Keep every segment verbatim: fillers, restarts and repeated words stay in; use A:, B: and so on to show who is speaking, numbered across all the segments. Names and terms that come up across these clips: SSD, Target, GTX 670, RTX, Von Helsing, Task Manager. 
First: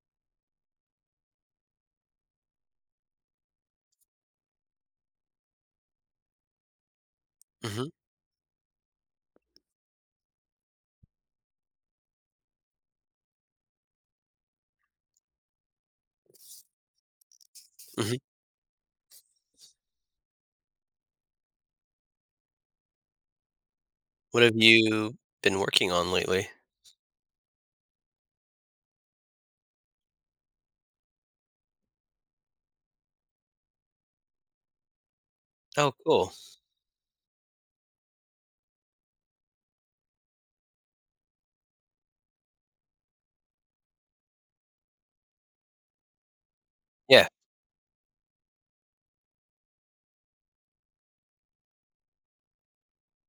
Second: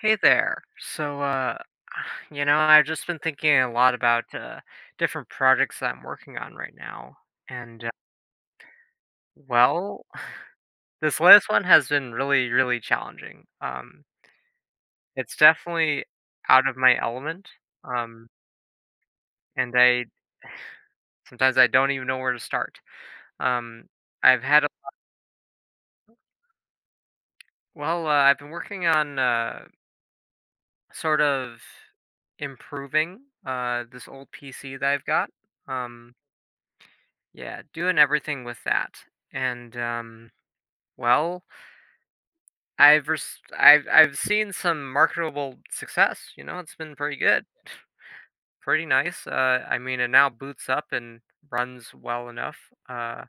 A: Hey there. So, uh, you know, I've just been thinking a lot about uh, different projects that I'm working on right now. And, uh,
B: Mhm,
A: well, this latest one has been really, really challenging. Um, it's definitely out of my element.
B: mhm.
A: Um, and I sometimes I don't even know where to start. Um,
B: What
A: I've
B: have
A: had, a,
B: you been working on lately?
A: well, uh, I've been working on uh, sort of improving uh, this old P C that I've got.
B: Oh,
A: Um,
B: cool.
A: Yeah, doing everything with that. And um well, I've res- I've I've seen some marketable success, you know, it's been pretty
B: Yeah,
A: good. Pretty nice. Uh I mean, it now boots up and runs well enough. Uh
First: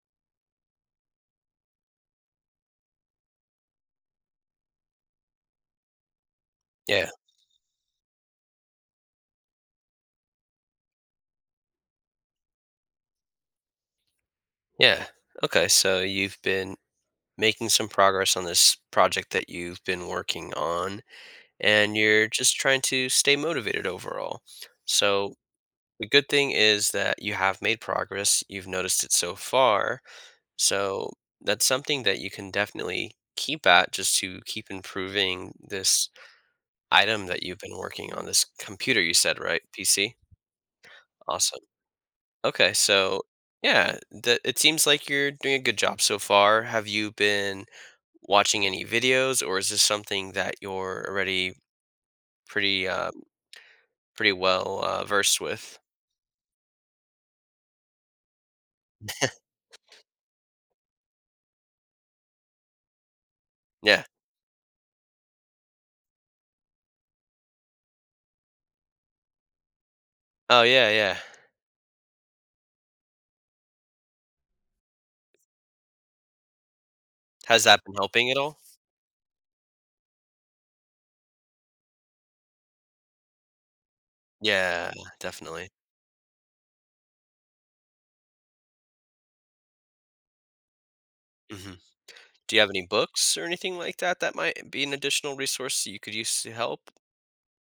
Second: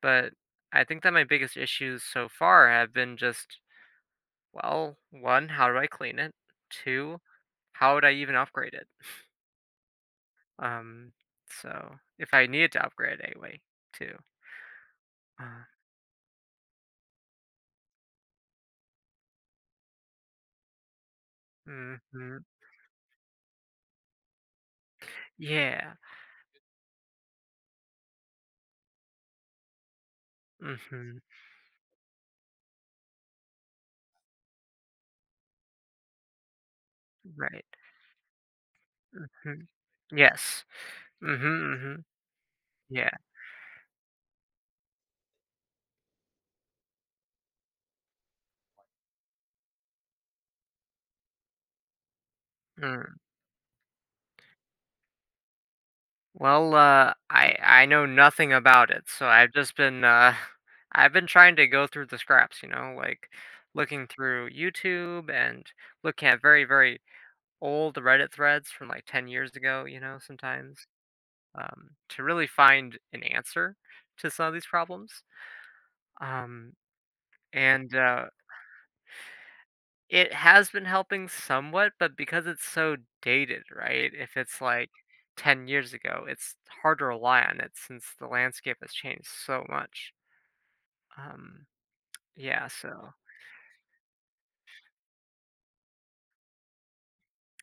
A: but I think that my biggest issues so far have been just well, one, how do I clean it?
B: yeah,
A: Two, how would I even upgrade it? Um so if I needed to upgrade it anyway, too.
B: yeah.
A: Uh,
B: Okay, so you've been making some progress on this project that you've been working on, and you're
A: mhm.
B: just trying to stay motivated overall. So
A: Yeah.
B: the good thing is that you have made progress. You've noticed it so far. So
A: Mhm.
B: that's something that you can definitely keep at just to keep improving this item that you've
A: Right.
B: been working on, this computer you said, right?
A: Mhm.
B: P C?
A: Yes.
B: Awesome.
A: Mhm, mhm.
B: Okay,
A: Yeah.
B: so yeah, that it seems like you're doing a good job so far. Have you been watching any videos, or is this something that you're already pretty uh
A: Mm.
B: pretty well uh, versed with?
A: Well, uh, I I know nothing about it, so I've just been uh, I've been trying to go through the scraps, you know, like
B: Yeah.
A: looking through YouTube and looking at very very old Reddit threads from like ten years ago, you know,
B: Oh
A: sometimes
B: yeah, yeah.
A: um, to really find an answer to some of these problems. Um,
B: Has that been
A: and uh,
B: helping at all?
A: It has been helping somewhat, but because it's so dated, right? If it's
B: Yeah,
A: like ten
B: definitely.
A: years ago, it's hard to rely on it since the landscape has changed so much. Um,
B: Hmm. Do you
A: yeah,
B: have any
A: so
B: books or anything like that that might be an additional resource that you could use to help?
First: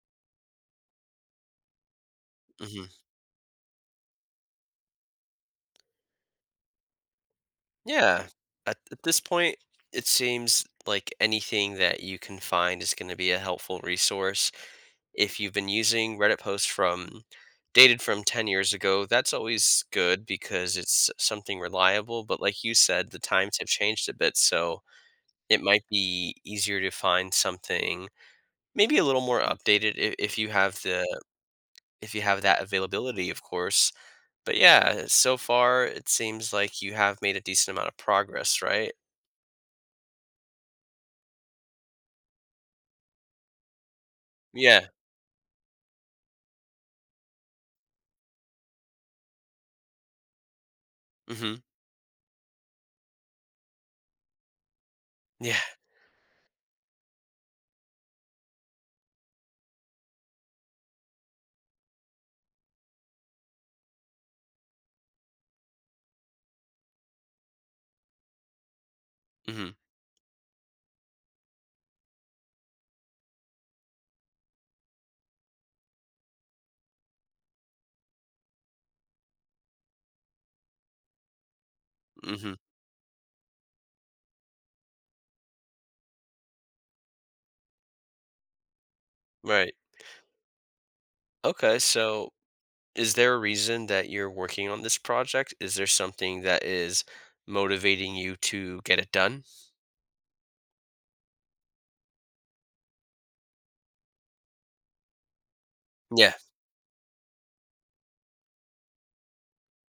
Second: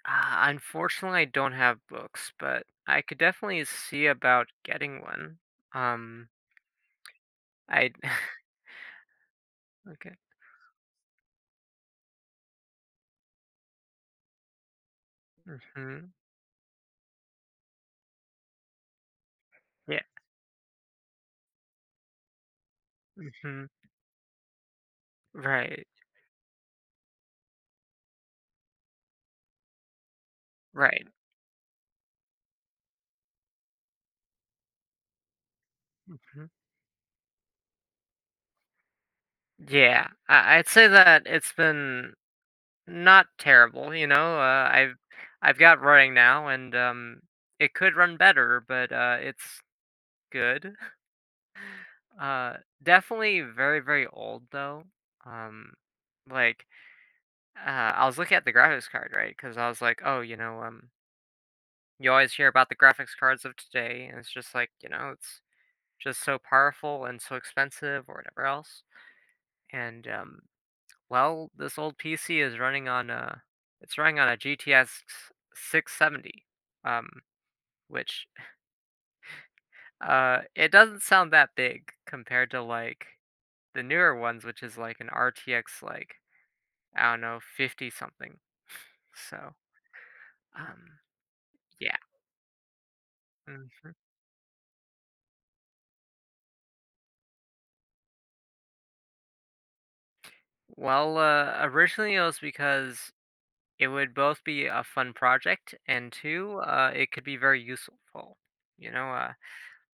A: uh, unfortunately, I don't have books, but
B: Mm-hmm.
A: I could definitely see about getting one. Um, I
B: Yeah. At, at this point, it
A: okay,
B: seems like anything that you can find is going to be a helpful resource. If you've been
A: hmm
B: using Reddit posts from dated from ten years ago, that's always
A: yeah,
B: good because it's something reliable. But like you said, the times
A: hmm
B: have changed a bit. So it might
A: right,
B: be easier to find something maybe a little more updated if, if you have the
A: right,
B: if you have that availability, of course, but yeah, so far it
A: hmm
B: seems like you have made a decent amount of progress, right?
A: yeah. I, I'd say that it's been not terrible, you know, uh,
B: Yeah.
A: I've I've got running now and, um, It could run better, but, uh, it's good.
B: Mhm.
A: Uh, definitely very, very old though.
B: Yeah.
A: Um, like, uh, I was looking at the graphics card, right? Because I was like, "Oh, you know, um, you always hear about the graphics cards of today," and it's just like, you know, it's just so powerful and so expensive or whatever else,
B: Mhm.
A: and, um Well, this old P C is running on a it's running on a G T X six seventy, um, which uh, it doesn't sound that big compared
B: Mhm.
A: to like the newer ones, which is like an R T X like I don't know fifty something. So
B: Right.
A: um,
B: Okay,
A: yeah.
B: so is there a reason
A: Hmm.
B: that you're working on this project? Is there something that is motivating you to get it done?
A: Well, uh, originally it was because it would both be a fun project and
B: Yeah.
A: two, uh, it could be very useful. You know, uh.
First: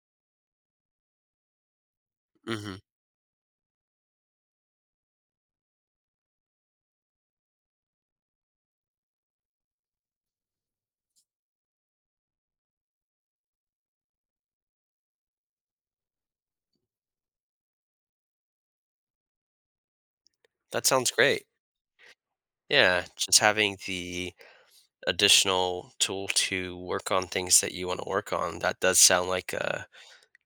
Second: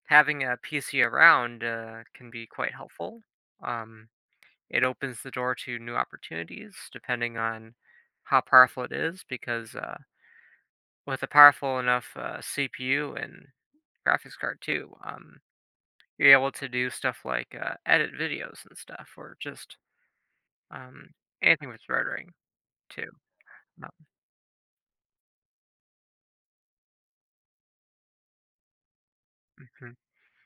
A: having a P C around uh, can be quite
B: Mhm.
A: helpful. Um, it opens the door to new opportunities depending on how powerful it is, because uh, with a powerful enough uh, C P U and graphics card too, um, you're able to do stuff like uh, edit videos and stuff, or just
B: That sounds
A: um,
B: great.
A: anything with rendering
B: Yeah,
A: too.
B: just having
A: Uh,
B: the additional tool to work on things that you wanna work on, that does sound like a
A: mhm,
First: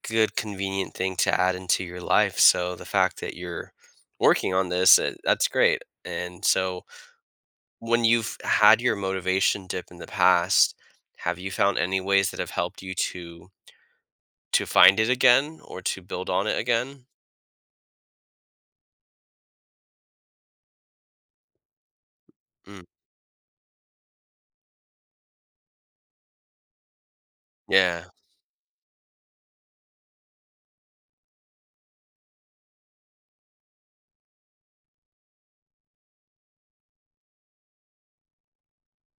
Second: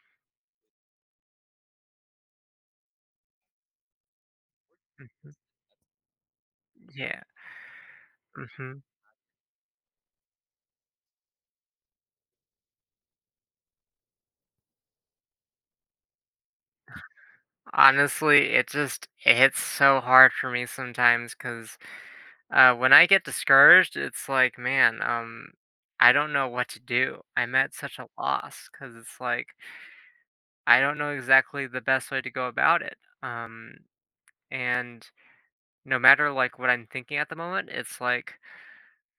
B: good convenient thing to add into your life, so the fact that you're working on this, uh,
A: mhm.
B: that's great, and so
A: Yeah.
B: when you've had
A: Hmm.
B: your motivation dip in the past, have you found any ways that have helped you to to find it again or to build on it again?
A: Honestly, it just it hits so hard for me sometimes because Uh,
B: Mm,
A: when I get discouraged, it's like, man, um, I don't know what to do. I'm at such
B: yeah.
A: a loss because it's like I don't know exactly the best way to go about it. Um, and no matter like what I'm thinking at the moment, it's like,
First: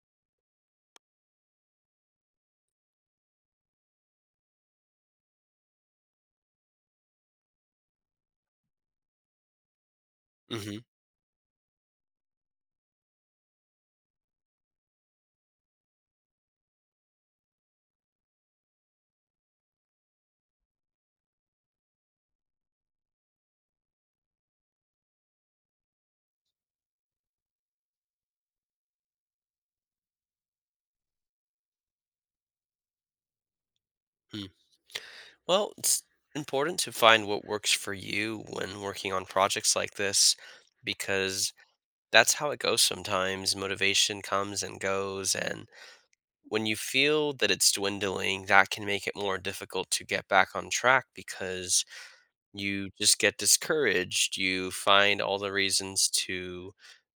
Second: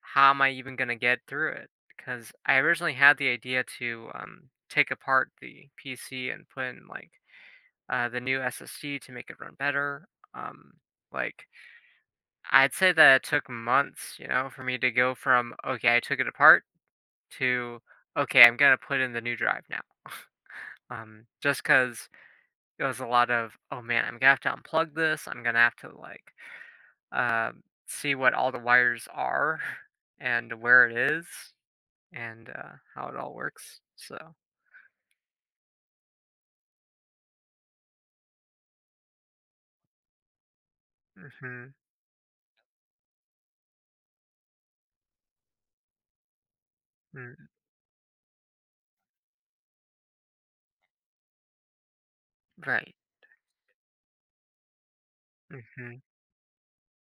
A: how am I even gonna get through it? Because I originally had the idea to um take apart the P C and put in like uh the new S S D to make it run better. Um,
B: Mhm.
A: like I'd say that it took months, you know, for me to go from, okay, I took it apart to, okay, I'm going to put in the new drive now. Um, just because it was a lot of, oh man, I'm going to have to unplug this. I'm going to have to like uh, see what all the wires are and where it is and uh, how it all works. So,
B: Mm. Well, it's important to find what works for you when working on projects like this because
A: mm-hmm,
B: that's how it goes sometimes. Motivation comes and goes. And when you feel that
A: mm,
B: it's dwindling, that can make it more difficult to get back on track because you
A: right.
B: just get discouraged. You find all the
A: Mm-hmm,
B: reasons to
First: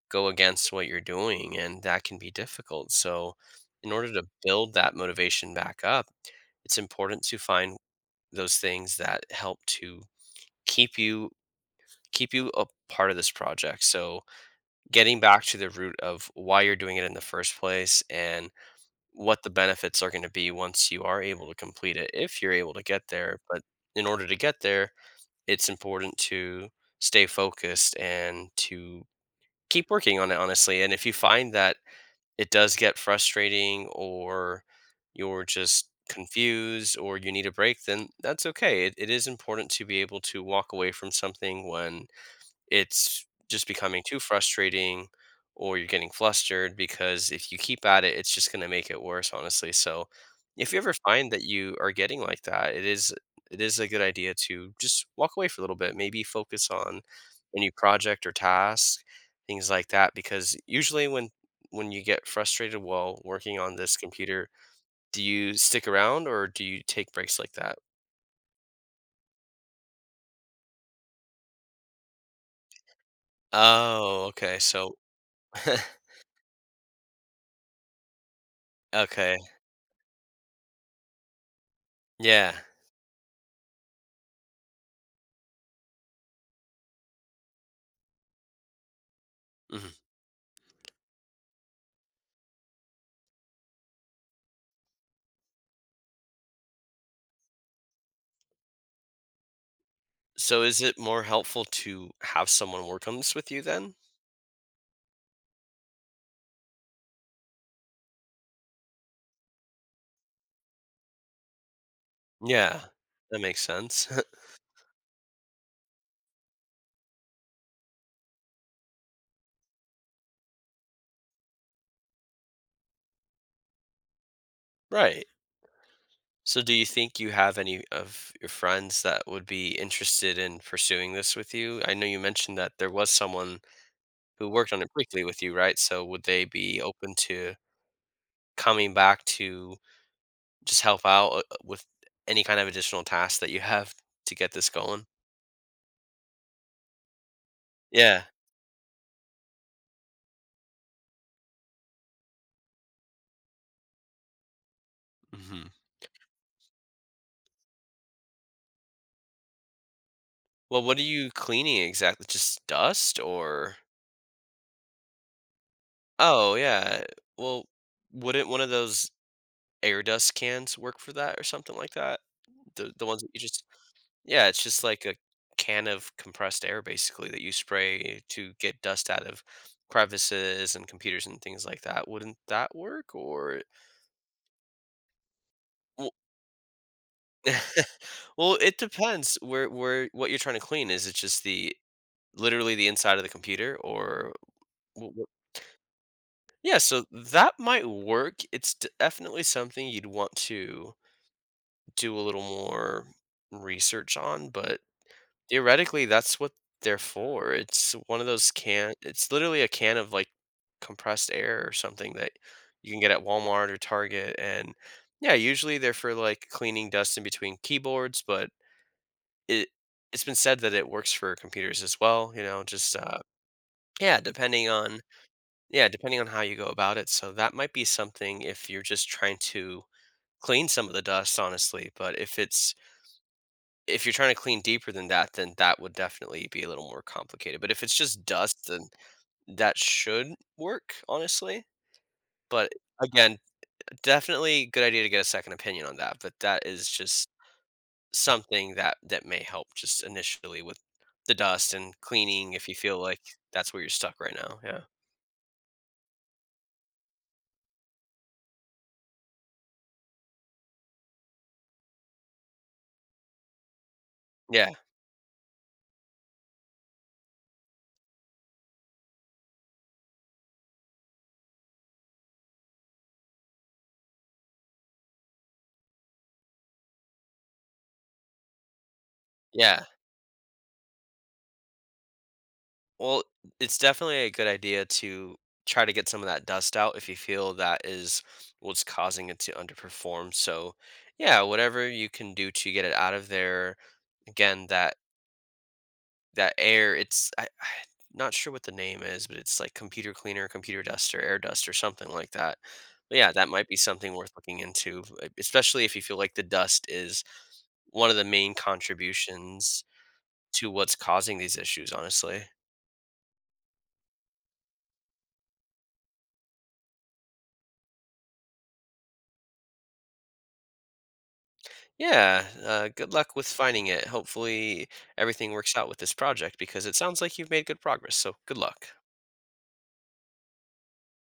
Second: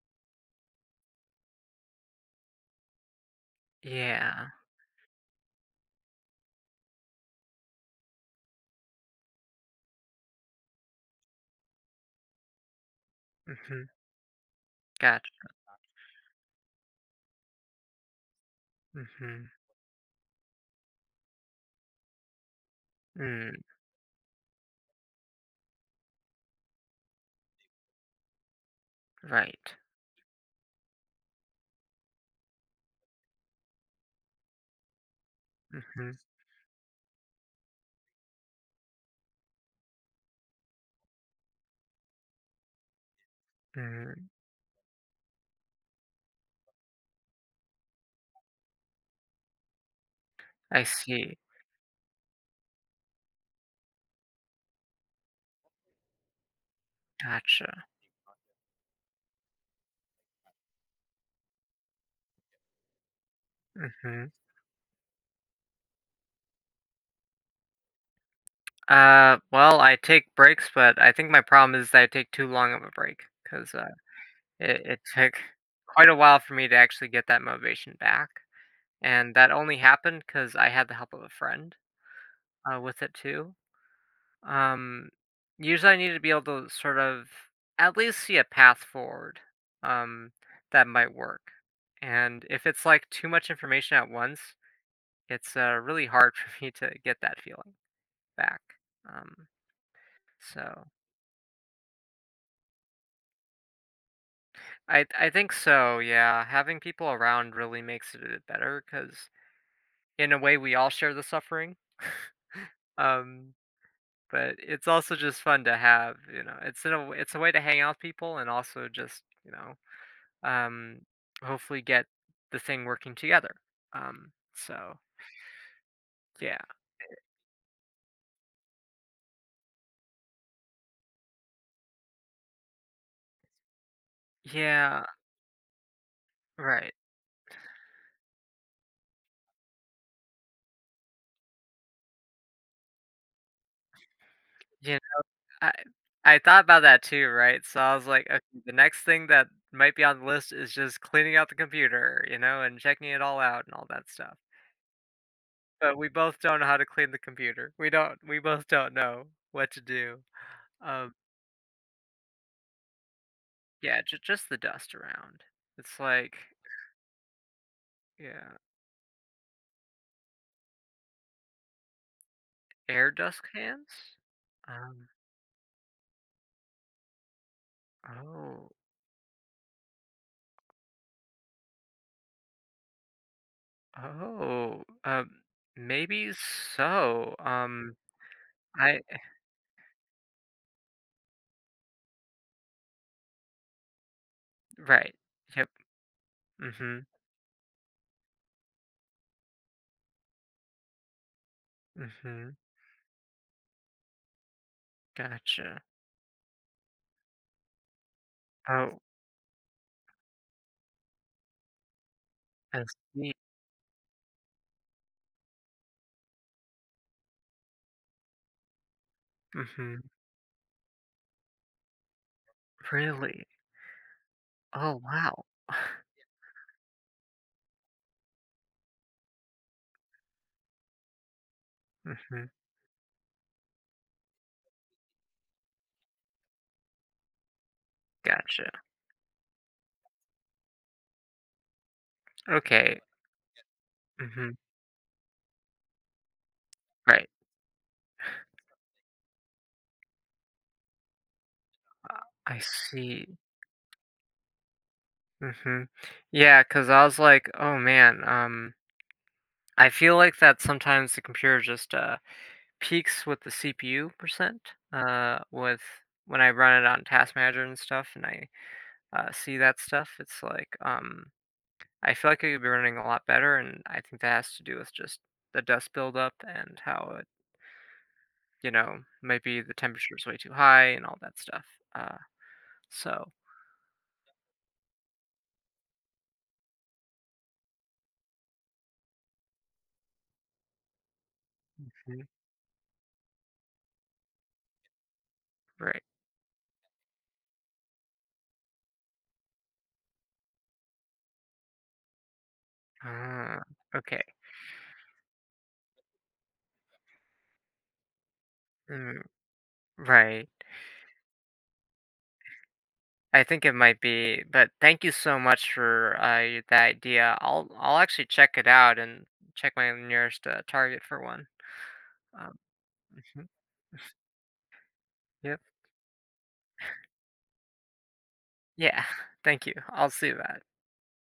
B: go against what you're doing, and that can be difficult. So, in order to
A: yeah.
B: build that motivation back up, it's important to find those things that help to keep you keep you a part of this project.
A: Mm-hmm,
B: So, getting back
A: gotcha.
B: to the root of why you're doing it in the first place and what
A: Mm-hmm,
B: the benefits are going to be once you are able to complete it if you're able to get there, but
A: mm,
B: in order to get there it's important to stay focused and to
A: right.
B: keep working on it honestly, and if you find that it does get frustrating or you're just
A: Mm-hmm,
B: confused or you need a break, then that's okay, it, it is important to be able to walk away from something when it's just becoming too
A: mm,
B: frustrating or you're getting flustered, because if you keep at it, it's just going to make it worse, honestly. So if you
A: I
B: ever find
A: see.
B: that you are getting like that, it is it is a good idea to just walk away for a little bit, maybe focus on a new
A: Gotcha.
B: project or task, things like that, because usually when when you get frustrated while working on this
A: Mhm.
B: computer, do you stick around or do you take breaks like that?
A: Uh, well, I take breaks, but I think my problem is that I take too long of a break because uh,
B: Oh, okay.
A: it,
B: So
A: it took quite a while for me to actually get that motivation back, and
B: okay.
A: that only happened because I had the help of a friend
B: Yeah.
A: uh, with it too. Um, usually I need to be able to sort of at least see a path forward. Um, that might work, and if it's like too much information at once, it's uh, really hard for me to get that feeling back. Um,
B: So is
A: so.
B: it more helpful to have someone work on this with you then?
A: I I think so, yeah. Having people around really makes it a better because, in a way we all share the suffering.
B: Yeah, that
A: Um,
B: makes sense.
A: but it's also just fun to have, you know. It's in a w it's a way to hang out with people and also just, you know, um, hopefully get the thing working together. Um, so
B: Right.
A: yeah.
B: So do you think you have any of your friends that would be interested in pursuing this with you? I know you mentioned that there was someone who worked on it
A: Yeah,
B: briefly with you, right? So would they be
A: right.
B: open to coming back to just help out uh, with any kind of additional tasks that you have to get this
A: Yeah,
B: going?
A: I I thought about that too, right? So I was
B: Yeah.
A: like, "Okay, the next thing that might be on the list is just cleaning out the computer," you know, and checking it all out and all that stuff.
B: Hmm.
A: But we both don't know how to clean the computer. We don't we both don't know what to do.
B: Well, what are
A: Um,
B: you cleaning exactly? Just dust, or?
A: yeah, ju just the dust around. It's like
B: Oh, yeah. Well, wouldn't
A: yeah,
B: one of those air dust cans work for that or something like that? The the
A: air
B: ones that you
A: dust
B: just
A: cans?
B: Yeah, it's just like
A: Um,
B: a can of compressed air basically that you spray to
A: oh,
B: get dust out of crevices and computers and things like that. Wouldn't that work, or
A: oh, um,
B: well,
A: maybe so. Um,
B: well, it
A: I
B: depends where where what you're trying to clean. Is it just the literally the inside of the computer or wh-
A: right.
B: wh-
A: Yep.
B: Yeah,
A: Mhm.
B: so that might work. It's definitely something you'd want to do a little
A: Mhm.
B: more research on, but
A: Gotcha.
B: theoretically that's what they're for. It's one of those can
A: Oh,
B: it's literally a can of like compressed air or something that
A: I
B: you can get at
A: see.
B: Walmart or Target, and yeah, usually they're for like cleaning dust in between keyboards, but it
A: Mhm.
B: it's been said that it works for computers as well, you know, just uh
A: Really?
B: yeah, depending
A: Oh,
B: on
A: wow.
B: yeah, depending on how you go about it. So that might be something if you're just trying to clean some of the dust honestly, but if
A: Mhm.
B: it's if you're trying to clean deeper than that, then that would definitely be a little more complicated, but if it's just dust,
A: Gotcha.
B: then that should work, honestly, but
A: Okay.
B: again,
A: Mhm.
B: definitely good idea to get a second opinion on that, but that is
A: Right.
B: just something that that may help just initially with the dust and
A: Uh,
B: cleaning
A: I
B: if you feel like
A: see.
B: that's where you're stuck right now, yeah.
A: Mm-hmm. Yeah, because I was like, oh man, um, I feel like that sometimes the computer just uh peaks with the C P U percent,
B: Yeah,
A: uh, with when I run it on Task Manager and stuff, and I uh, see that stuff. It's like, um, I feel like it could be running a lot better, and I think that has to do with just the dust buildup and how it, you know, maybe the
B: yeah.
A: temperature is way too high and all that stuff. Uh,
B: Well,
A: so
B: it's definitely a good idea to try to get some of that dust out if you feel that is what's causing it to underperform. So, yeah, whatever you
A: Mhm.
B: can do to get it out of there. Again, that
A: right.
B: that air, it's I, I not sure what the name is, but it's like computer cleaner, computer dust, or air dust, or something like that. But yeah, that
A: Uh,
B: might be something
A: okay.
B: worth looking into, e- especially if you feel like the dust is one of the main
A: Mm,
B: contributions
A: right.
B: to what's causing these issues. Honestly.
A: I think it might be, but thank you so much for uh, y- that idea. I'll I'll actually check it out and check my nearest uh, Target for one.
B: Yeah,
A: Um,
B: uh, good luck with finding it. Hopefully, everything
A: yep.
B: works out with this project because it sounds like you've made good progress. So, good luck.
A: Yeah. Thank you. I'll see that.